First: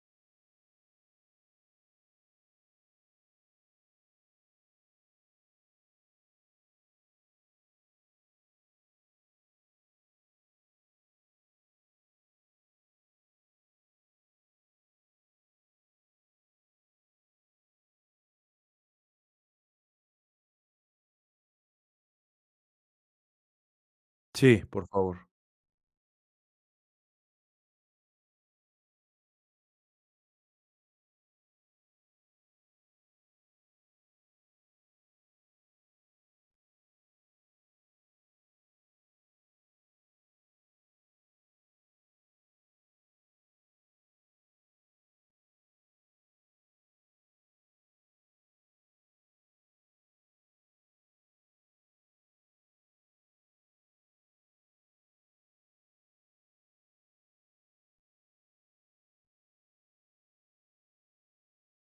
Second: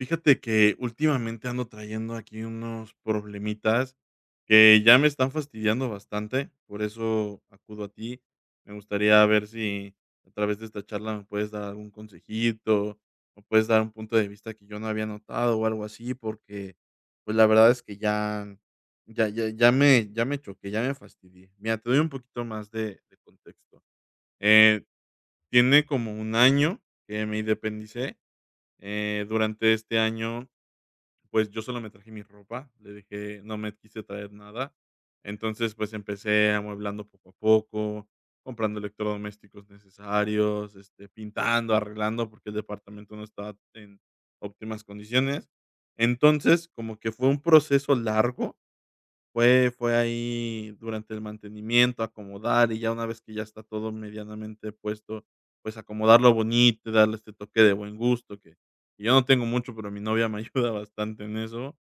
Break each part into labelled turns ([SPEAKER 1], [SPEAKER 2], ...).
[SPEAKER 1] Fíjate que últimamente ando trayendo aquí unos problemitas que ya me están fastidiando bastante, por eso acudo a ti. Me gustaría ver si a través de esta charla me puedes dar algún consejito, o puedes dar un punto de vista que yo no había notado o algo así, porque, pues, la verdad es que ya me choqué, ya me fastidié. Mira, te doy un poquito más de contexto.
[SPEAKER 2] Sí,
[SPEAKER 1] Eh,
[SPEAKER 2] por favor,
[SPEAKER 1] Tiene como un año que me independicé. Durante este año, pues, yo solo me traje mi ropa, le dejé, no me quise traer nada. Entonces, pues, empecé amueblando poco a poco, comprando electrodomésticos necesarios, este, pintando, arreglando, porque el departamento no estaba en óptimas condiciones. Entonces, como que fue un proceso largo, fue ahí durante el mantenimiento, acomodar, y ya una vez que ya está todo medianamente puesto, pues, acomodarlo bonito, darle este toque de buen gusto, que yo no tengo mucho, pero mi novia me ayuda bastante en eso.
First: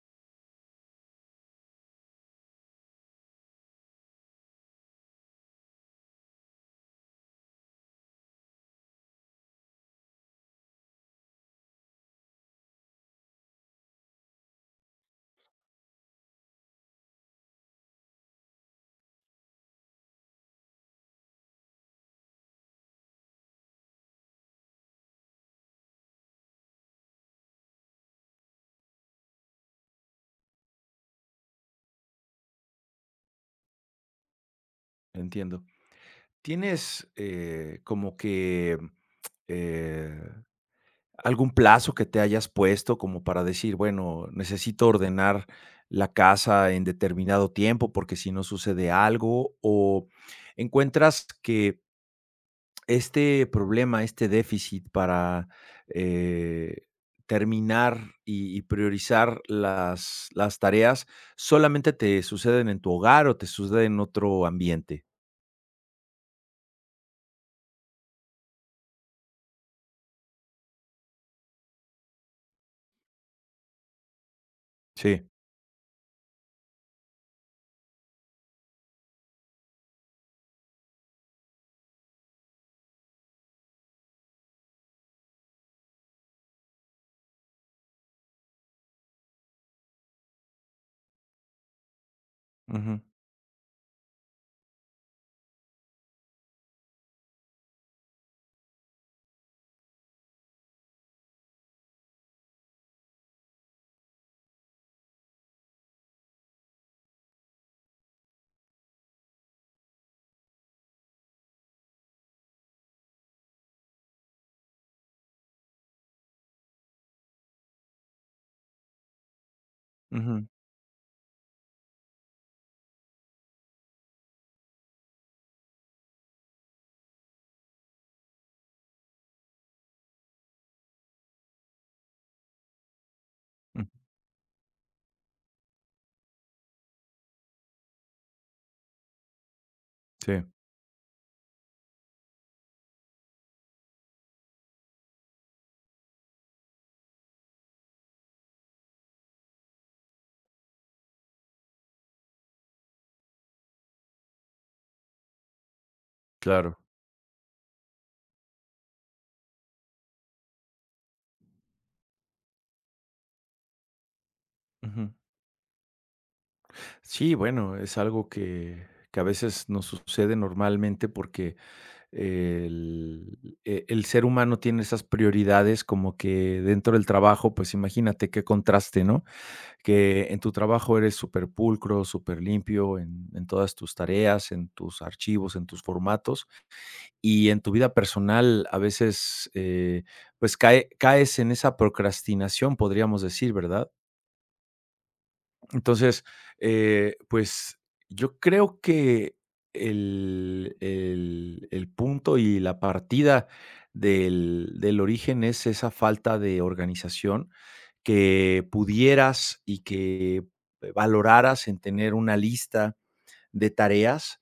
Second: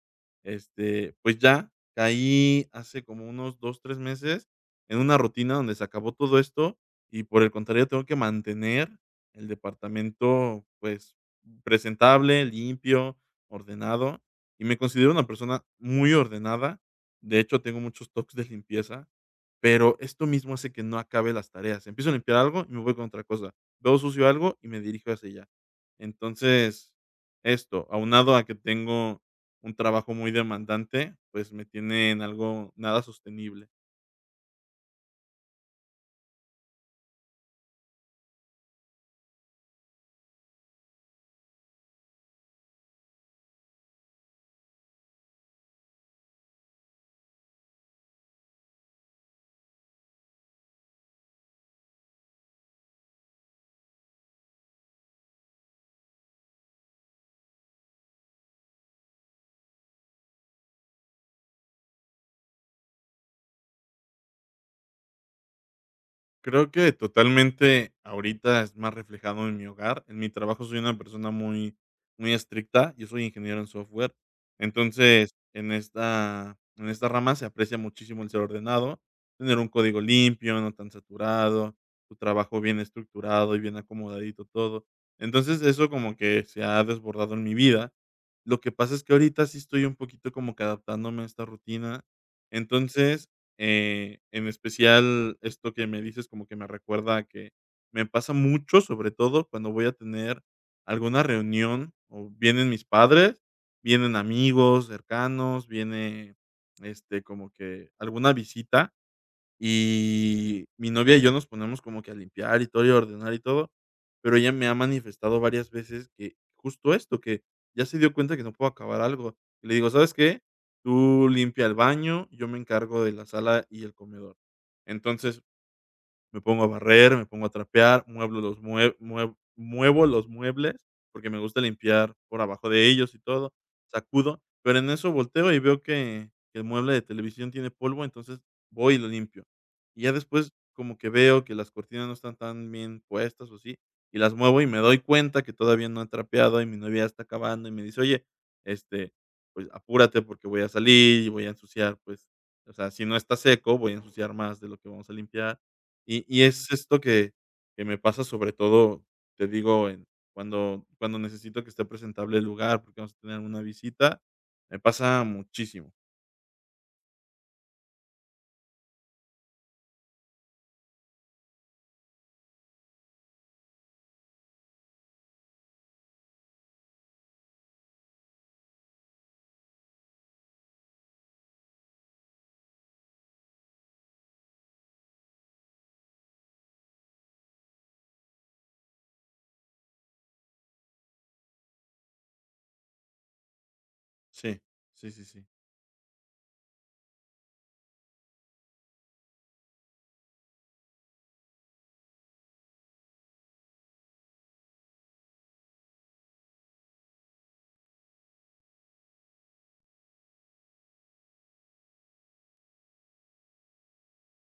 [SPEAKER 1] Este, pues ya, caí hace como unos 2 3 meses en una rutina donde se acabó todo esto, y por el contrario, tengo que mantener el departamento, pues, presentable, limpio, ordenado, y me considero una persona muy ordenada. De hecho, tengo muchos toques de limpieza, pero esto mismo hace que no acabe las tareas. Empiezo a limpiar algo y me voy con otra cosa. Veo sucio algo y me dirijo hacia allá. Entonces, esto, aunado a que tengo un trabajo muy demandante, pues me tiene en algo nada sostenible.
[SPEAKER 2] entiendo. ¿Tienes, como que, eh, algún plazo que te hayas puesto como para decir, bueno, necesito ordenar la casa en determinado tiempo, porque si no sucede algo? ¿O encuentras que este problema, este déficit para, eh, terminar y priorizar las tareas, solamente te suceden en tu hogar o te sucede en otro ambiente?
[SPEAKER 1] Creo que totalmente ahorita es más reflejado en mi hogar. En mi trabajo soy una persona muy, muy estricta. Yo soy ingeniero en software.
[SPEAKER 2] Sí.
[SPEAKER 1] Entonces, en esta rama se aprecia muchísimo el ser ordenado, tener un código limpio, no tan saturado, tu trabajo bien estructurado y bien acomodadito todo. Entonces, eso como que se ha desbordado en mi vida. Lo que pasa es que ahorita sí estoy un poquito como que adaptándome a esta rutina.
[SPEAKER 2] Ujú,
[SPEAKER 1] Entonces, en especial, esto que me dices como que me recuerda a que me pasa mucho, sobre todo cuando voy a tener alguna reunión, o vienen mis padres, vienen amigos cercanos, viene, este, como que alguna visita. Y mi novia y yo nos ponemos como que a limpiar y todo, y a ordenar y todo, pero ella me ha manifestado varias veces que justo esto, que ya se dio cuenta que no puedo acabar algo. Y le digo: "¿Sabes qué?
[SPEAKER 2] ujú,
[SPEAKER 1] Tú limpia el baño, yo me encargo de la sala y el comedor". Entonces me pongo a barrer, me pongo a trapear, mueblo los mue mue muevo los muebles, porque me gusta limpiar por abajo de ellos y todo,
[SPEAKER 2] mm,
[SPEAKER 1] sacudo, pero en eso volteo y veo que el mueble de televisión tiene polvo, entonces voy y lo limpio. Y ya
[SPEAKER 2] sí,
[SPEAKER 1] después como que veo que las cortinas no están tan bien puestas o así, y las muevo y me doy cuenta que todavía no he trapeado y mi novia ya está acabando y me dice: "Oye, este, pues apúrate porque voy a salir y voy a ensuciar, pues, o sea, si no está seco, voy a ensuciar más de lo que vamos a limpiar". Y es
[SPEAKER 2] claro.
[SPEAKER 1] esto que me pasa sobre todo, te digo, en cuando necesito que esté presentable el lugar, porque vamos a tener una visita, me
[SPEAKER 2] Ujú.
[SPEAKER 1] pasa muchísimo.
[SPEAKER 2] Sí, bueno, es algo que a veces nos sucede normalmente porque el el ser humano tiene esas prioridades como que dentro del trabajo, pues, imagínate qué contraste, ¿no? Que en tu trabajo eres súper pulcro, superpulcro, limpio en todas tus tareas, en tus archivos, en tus formatos, y en tu vida personal a veces, pues, caes en esa procrastinación, podríamos decir, ¿verdad?
[SPEAKER 1] Sí, sí, sí, sí,
[SPEAKER 2] Entonces, pues yo creo que el punto y la partida del origen es esa falta de organización que pudieras y que valoraras en tener una lista de tareas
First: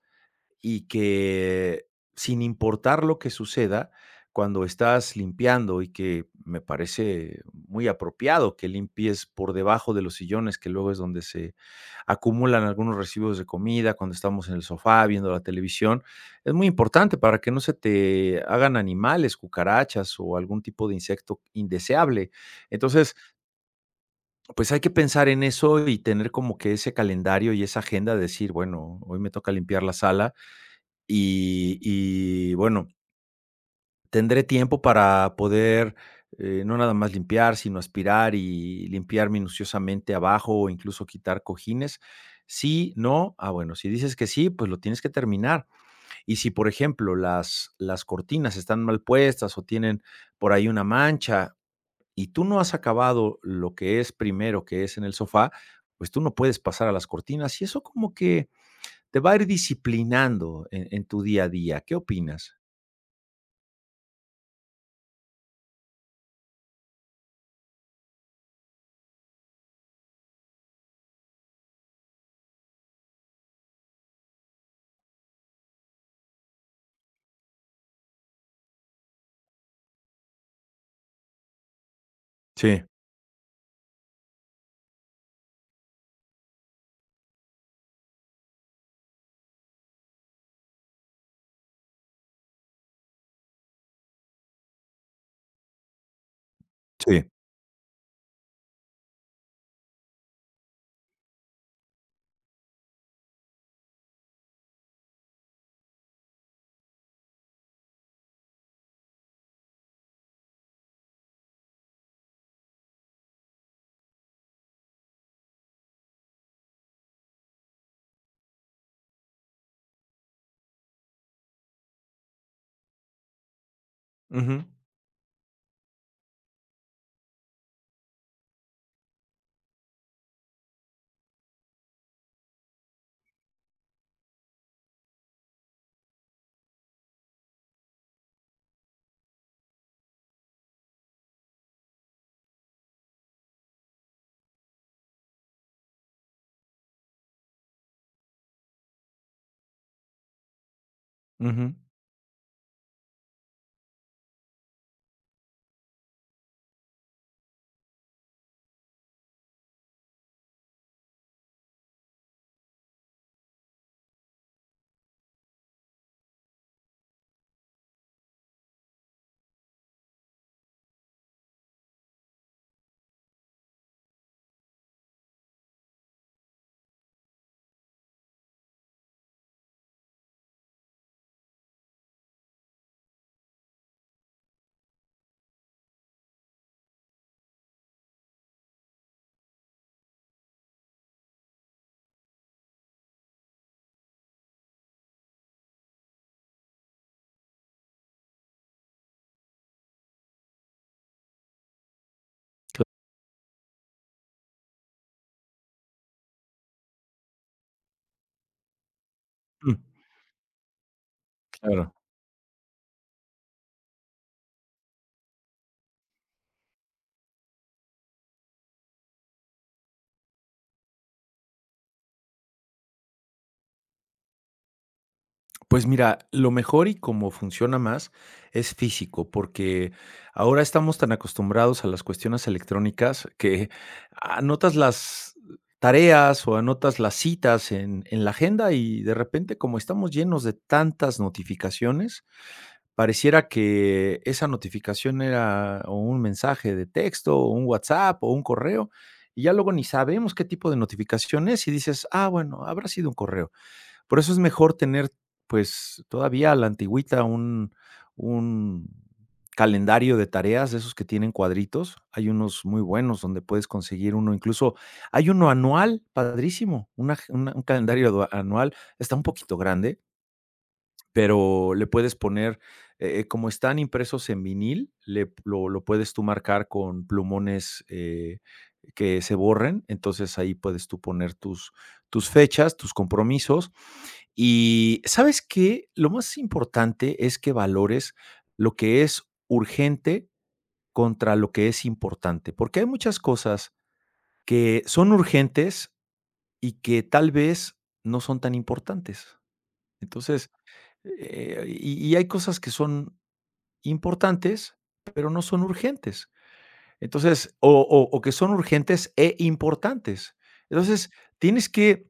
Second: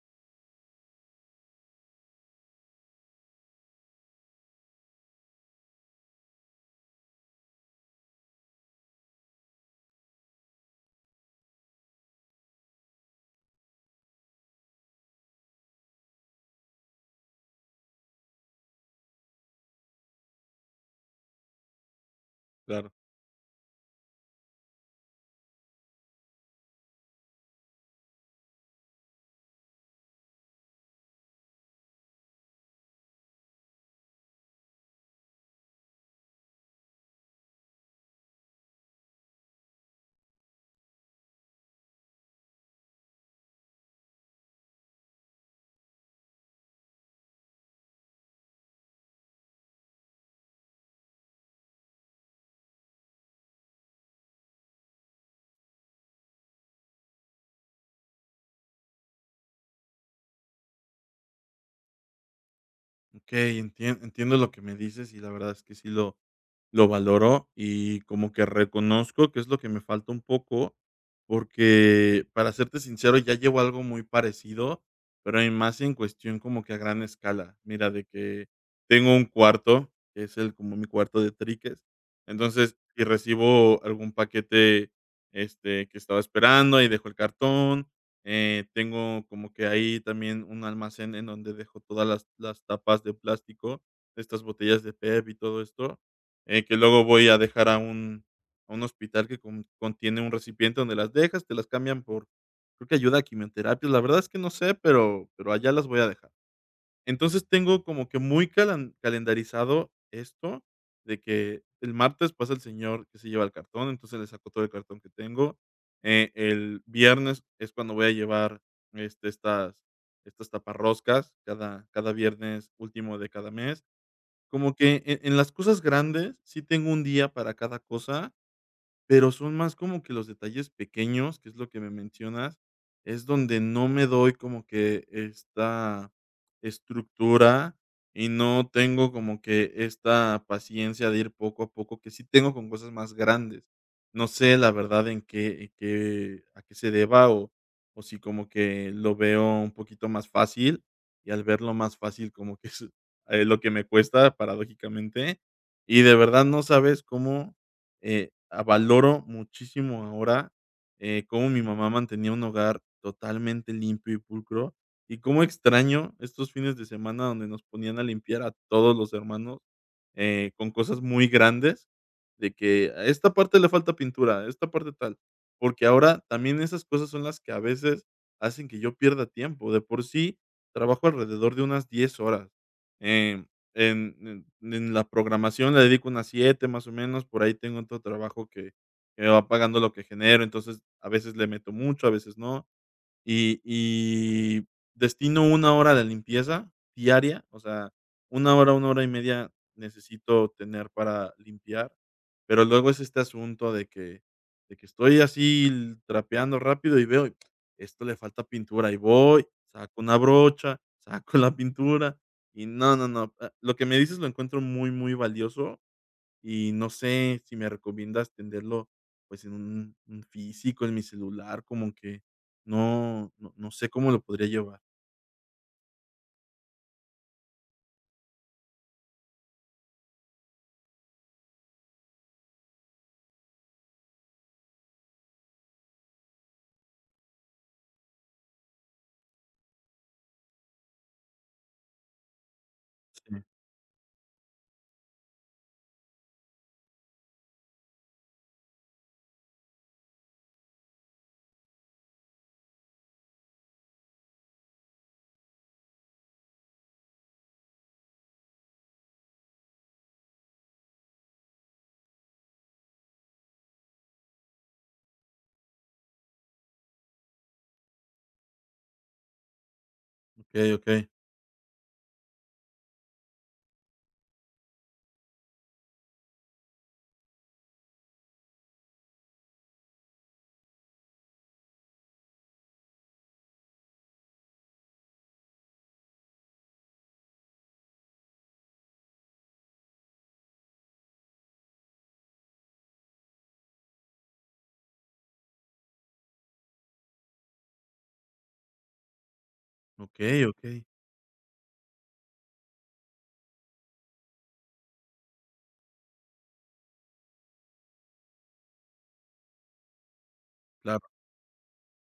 [SPEAKER 2] y que sin importar lo que suceda, cuando estás limpiando y que me parece muy apropiado que limpies por debajo de los sillones, que luego es donde se acumulan algunos residuos de comida, cuando estamos en el sofá viendo la televisión, es muy importante para que no se te hagan animales, cucarachas o algún tipo de insecto indeseable.
[SPEAKER 1] claro.
[SPEAKER 2] Entonces, pues hay que pensar en eso y tener como que ese calendario y esa agenda de decir, bueno, hoy me toca limpiar la sala y bueno, tendré tiempo para poder, no nada más limpiar, sino aspirar y limpiar minuciosamente abajo, o incluso quitar cojines. Sí, no, ah, bueno, si dices que sí, pues lo tienes que terminar. Y si, por ejemplo, las cortinas están mal puestas o tienen por ahí una mancha y tú no has acabado lo que es primero, que es en el sofá, pues tú no puedes pasar a las cortinas, y eso como que te va a ir disciplinando en tu día a día, ¿qué opinas?
[SPEAKER 1] Okey, entiendo lo que me dices y la verdad es que sí. Lo valoro y como que reconozco que es lo que me falta un poco, porque, para serte sincero, ya llevo algo muy parecido, pero en más en cuestión como que a gran escala. Mira, de que tengo un cuarto, que es el como mi cuarto de triques. Entonces,
[SPEAKER 2] Sí,
[SPEAKER 1] si recibo algún paquete, este, que estaba esperando, y dejo el cartón, tengo como que ahí también un almacén en donde dejo todas las tapas de plástico, estas botellas de PET y todo esto, que luego
[SPEAKER 2] sí.
[SPEAKER 1] voy a dejar a un hospital que contiene un recipiente donde las dejas, te las cambian por, creo que ayuda a quimioterapias, la verdad es que no sé, pero allá las voy a dejar. Entonces, tengo como que muy calan calendarizado esto de que el martes pasa el señor que se lleva el cartón, entonces le saco todo el cartón que tengo. El viernes es cuando voy a llevar, este, estas taparroscas cada viernes último de cada mes.
[SPEAKER 2] Ujú,
[SPEAKER 1] Como que en las cosas grandes sí tengo un día para cada cosa, pero son más como que los detalles pequeños, que es lo que me mencionas, es donde no me doy como que esta estructura y no tengo como que esta paciencia de ir poco a poco, que sí tengo con cosas más grandes. No sé, la verdad, en qué a qué se deba o si como que lo veo un poquito más fácil, y al verlo
[SPEAKER 2] ujú.
[SPEAKER 1] más fácil como que es, lo que me cuesta paradójicamente, y de verdad no sabes cómo valoro muchísimo ahora, cómo mi mamá mantenía un hogar totalmente limpio y pulcro, y cómo extraño estos fines de semana donde nos ponían a limpiar a todos los hermanos, con cosas muy grandes, de que a esta parte le falta pintura, a esta parte tal, porque ahora también esas cosas son las que a veces hacen que yo pierda tiempo. De por sí trabajo alrededor de unas 10 horas, em en en la programación le dedico unas 7 más o menos, por ahí tengo otro trabajo que me va pagando lo que genero, entonces a veces le meto mucho, a veces no. Y destino una hora a la limpieza diaria, o sea, una hora y media necesito tener para limpiar, pero luego es este asunto de que estoy así l trapeando rápido y veo, esto le falta pintura, y voy,
[SPEAKER 2] Mm.
[SPEAKER 1] saco una brocha, saco la
[SPEAKER 2] Claro.
[SPEAKER 1] pintura, y no, no, no, lo que me dices lo encuentro muy, muy valioso. Y no sé si me recomiendas tenerlo, pues, en un físico, en mi celular, como que no sé cómo lo podría llevar.
[SPEAKER 2] Pues mira, lo mejor y como funciona más es físico, porque ahora estamos tan acostumbrados a las cuestiones electrónicas que anotas las tareas o anotas las citas en la agenda y de repente, como estamos llenos de tantas notificaciones,
[SPEAKER 1] Sí,
[SPEAKER 2] pareciera que esa notificación era o un mensaje de texto, o un WhatsApp, o un correo, y ya luego ni sabemos qué tipo de notificación es, y dices: "Ah, bueno, habrá sido un correo". Por eso es mejor tener, pues, todavía a la antigüita un calendario de tareas de esos que tienen cuadritos. Hay unos muy buenos donde puedes conseguir uno, incluso hay uno anual, padrísimo, una un calendario adua anual, está un poquito grande,
[SPEAKER 1] okey, okey,
[SPEAKER 2] pero le puedes poner, como están impresos en vinil, le lo puedes tú marcar con plumones, que se borren. Entonces, ahí puedes tú poner tus fechas, tus compromisos. Y, ¿sabes qué? Lo más importante es que valores lo que es urgente contra lo que es importante, porque hay muchas cosas que son urgentes y que tal vez no son tan importantes.
[SPEAKER 1] okey,
[SPEAKER 2] Entonces,
[SPEAKER 1] okey,
[SPEAKER 2] hay cosas que son importantes, pero no son urgentes. Entonces, o que son urgentes e importantes.
[SPEAKER 1] claro,
[SPEAKER 2] Entonces, tienes que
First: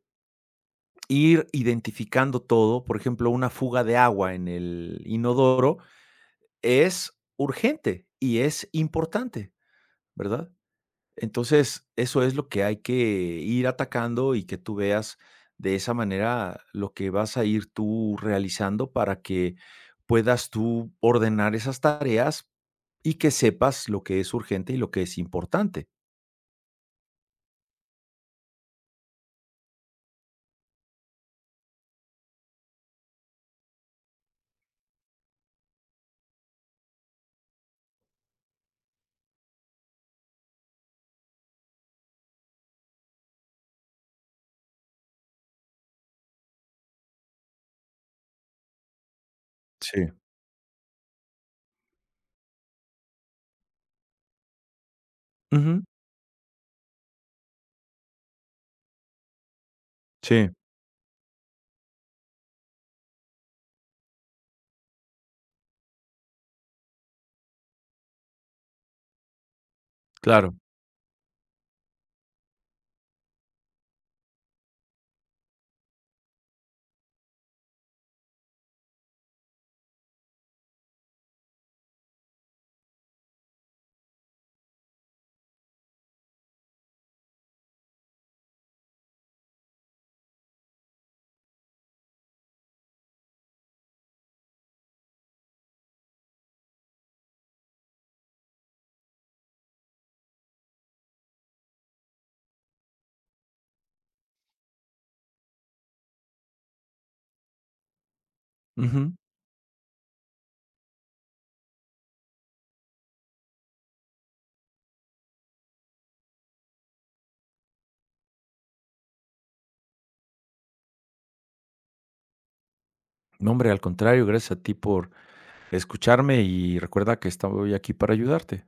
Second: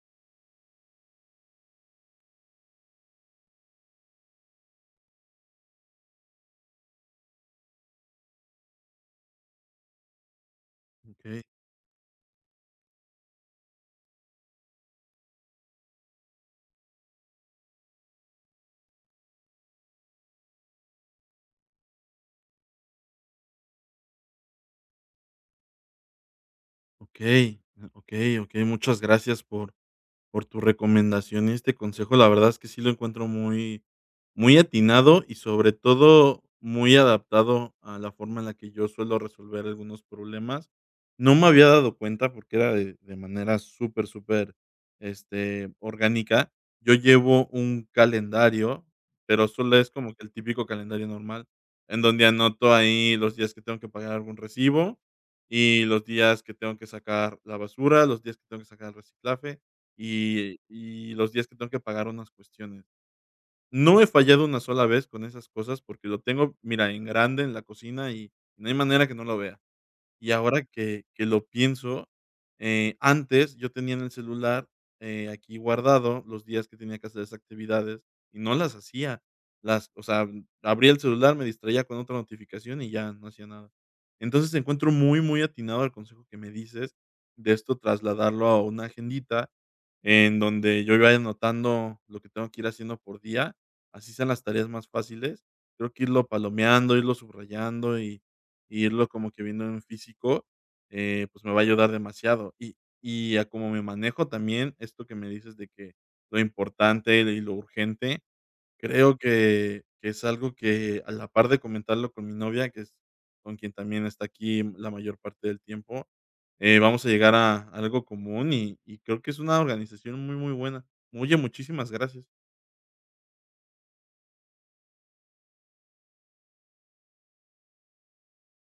[SPEAKER 2] ir identificando todo. Por ejemplo, una fuga de agua en el inodoro es urgente y es importante, ¿verdad?
[SPEAKER 1] okey,
[SPEAKER 2] Entonces, eso es lo que hay que ir atacando y que tú veas de esa manera lo que vas a ir tú realizando para que puedas tú ordenar esas tareas y que sepas lo que es urgente y lo que es importante.
[SPEAKER 1] okey, okey, okey, muchas gracias por tu recomendación y este consejo. La verdad es que sí lo encuentro muy, muy atinado y sobre todo muy adaptado a la forma en la que yo suelo resolver algunos problemas. No me había dado cuenta porque era de manera súper, súper, este, orgánica. Yo llevo un calendario, pero solo es
[SPEAKER 2] Sí.
[SPEAKER 1] como que el típico calendario normal, en donde anoto ahí los días que tengo que pagar algún recibo
[SPEAKER 2] Ujú.
[SPEAKER 1] y los días que tengo que sacar la basura, los días que tengo que sacar el reciclaje
[SPEAKER 2] Sí,
[SPEAKER 1] y los días que tengo que pagar unas cuestiones. No he fallado una sola vez con esas cosas porque lo tengo, mira, en grande en la cocina y no hay manera que no lo vea. Y
[SPEAKER 2] claro.
[SPEAKER 1] ahora que lo pienso, antes yo tenía en el celular, aquí guardado los días que tenía que hacer esas actividades y no las hacía. Las o sea, abría el celular, me distraía con otra notificación y ya no hacía nada. Entonces, encuentro muy, muy atinado el consejo que me dices de esto trasladarlo a una agendita en donde yo vaya anotando lo que tengo que ir haciendo por día, así sean las tareas más fáciles. Creo que irlo palomeando, irlo subrayando y irlo como que viendo en físico, pues me va a ayudar demasiado. Y a cómo me manejo también, esto que me dices de que lo importante y lo urgente,
[SPEAKER 2] Ujú.
[SPEAKER 1] creo que es algo que a la par de comentarlo con mi novia, que es con quien también está aquí la mayor parte del tiempo, vamos a llegar a algo común y creo que es una organización muy, muy buena. Oye, muchísimas gracias.
[SPEAKER 2] No, hombre, al contrario, gracias a ti por escucharme y recuerda que estoy aquí para ayudarte.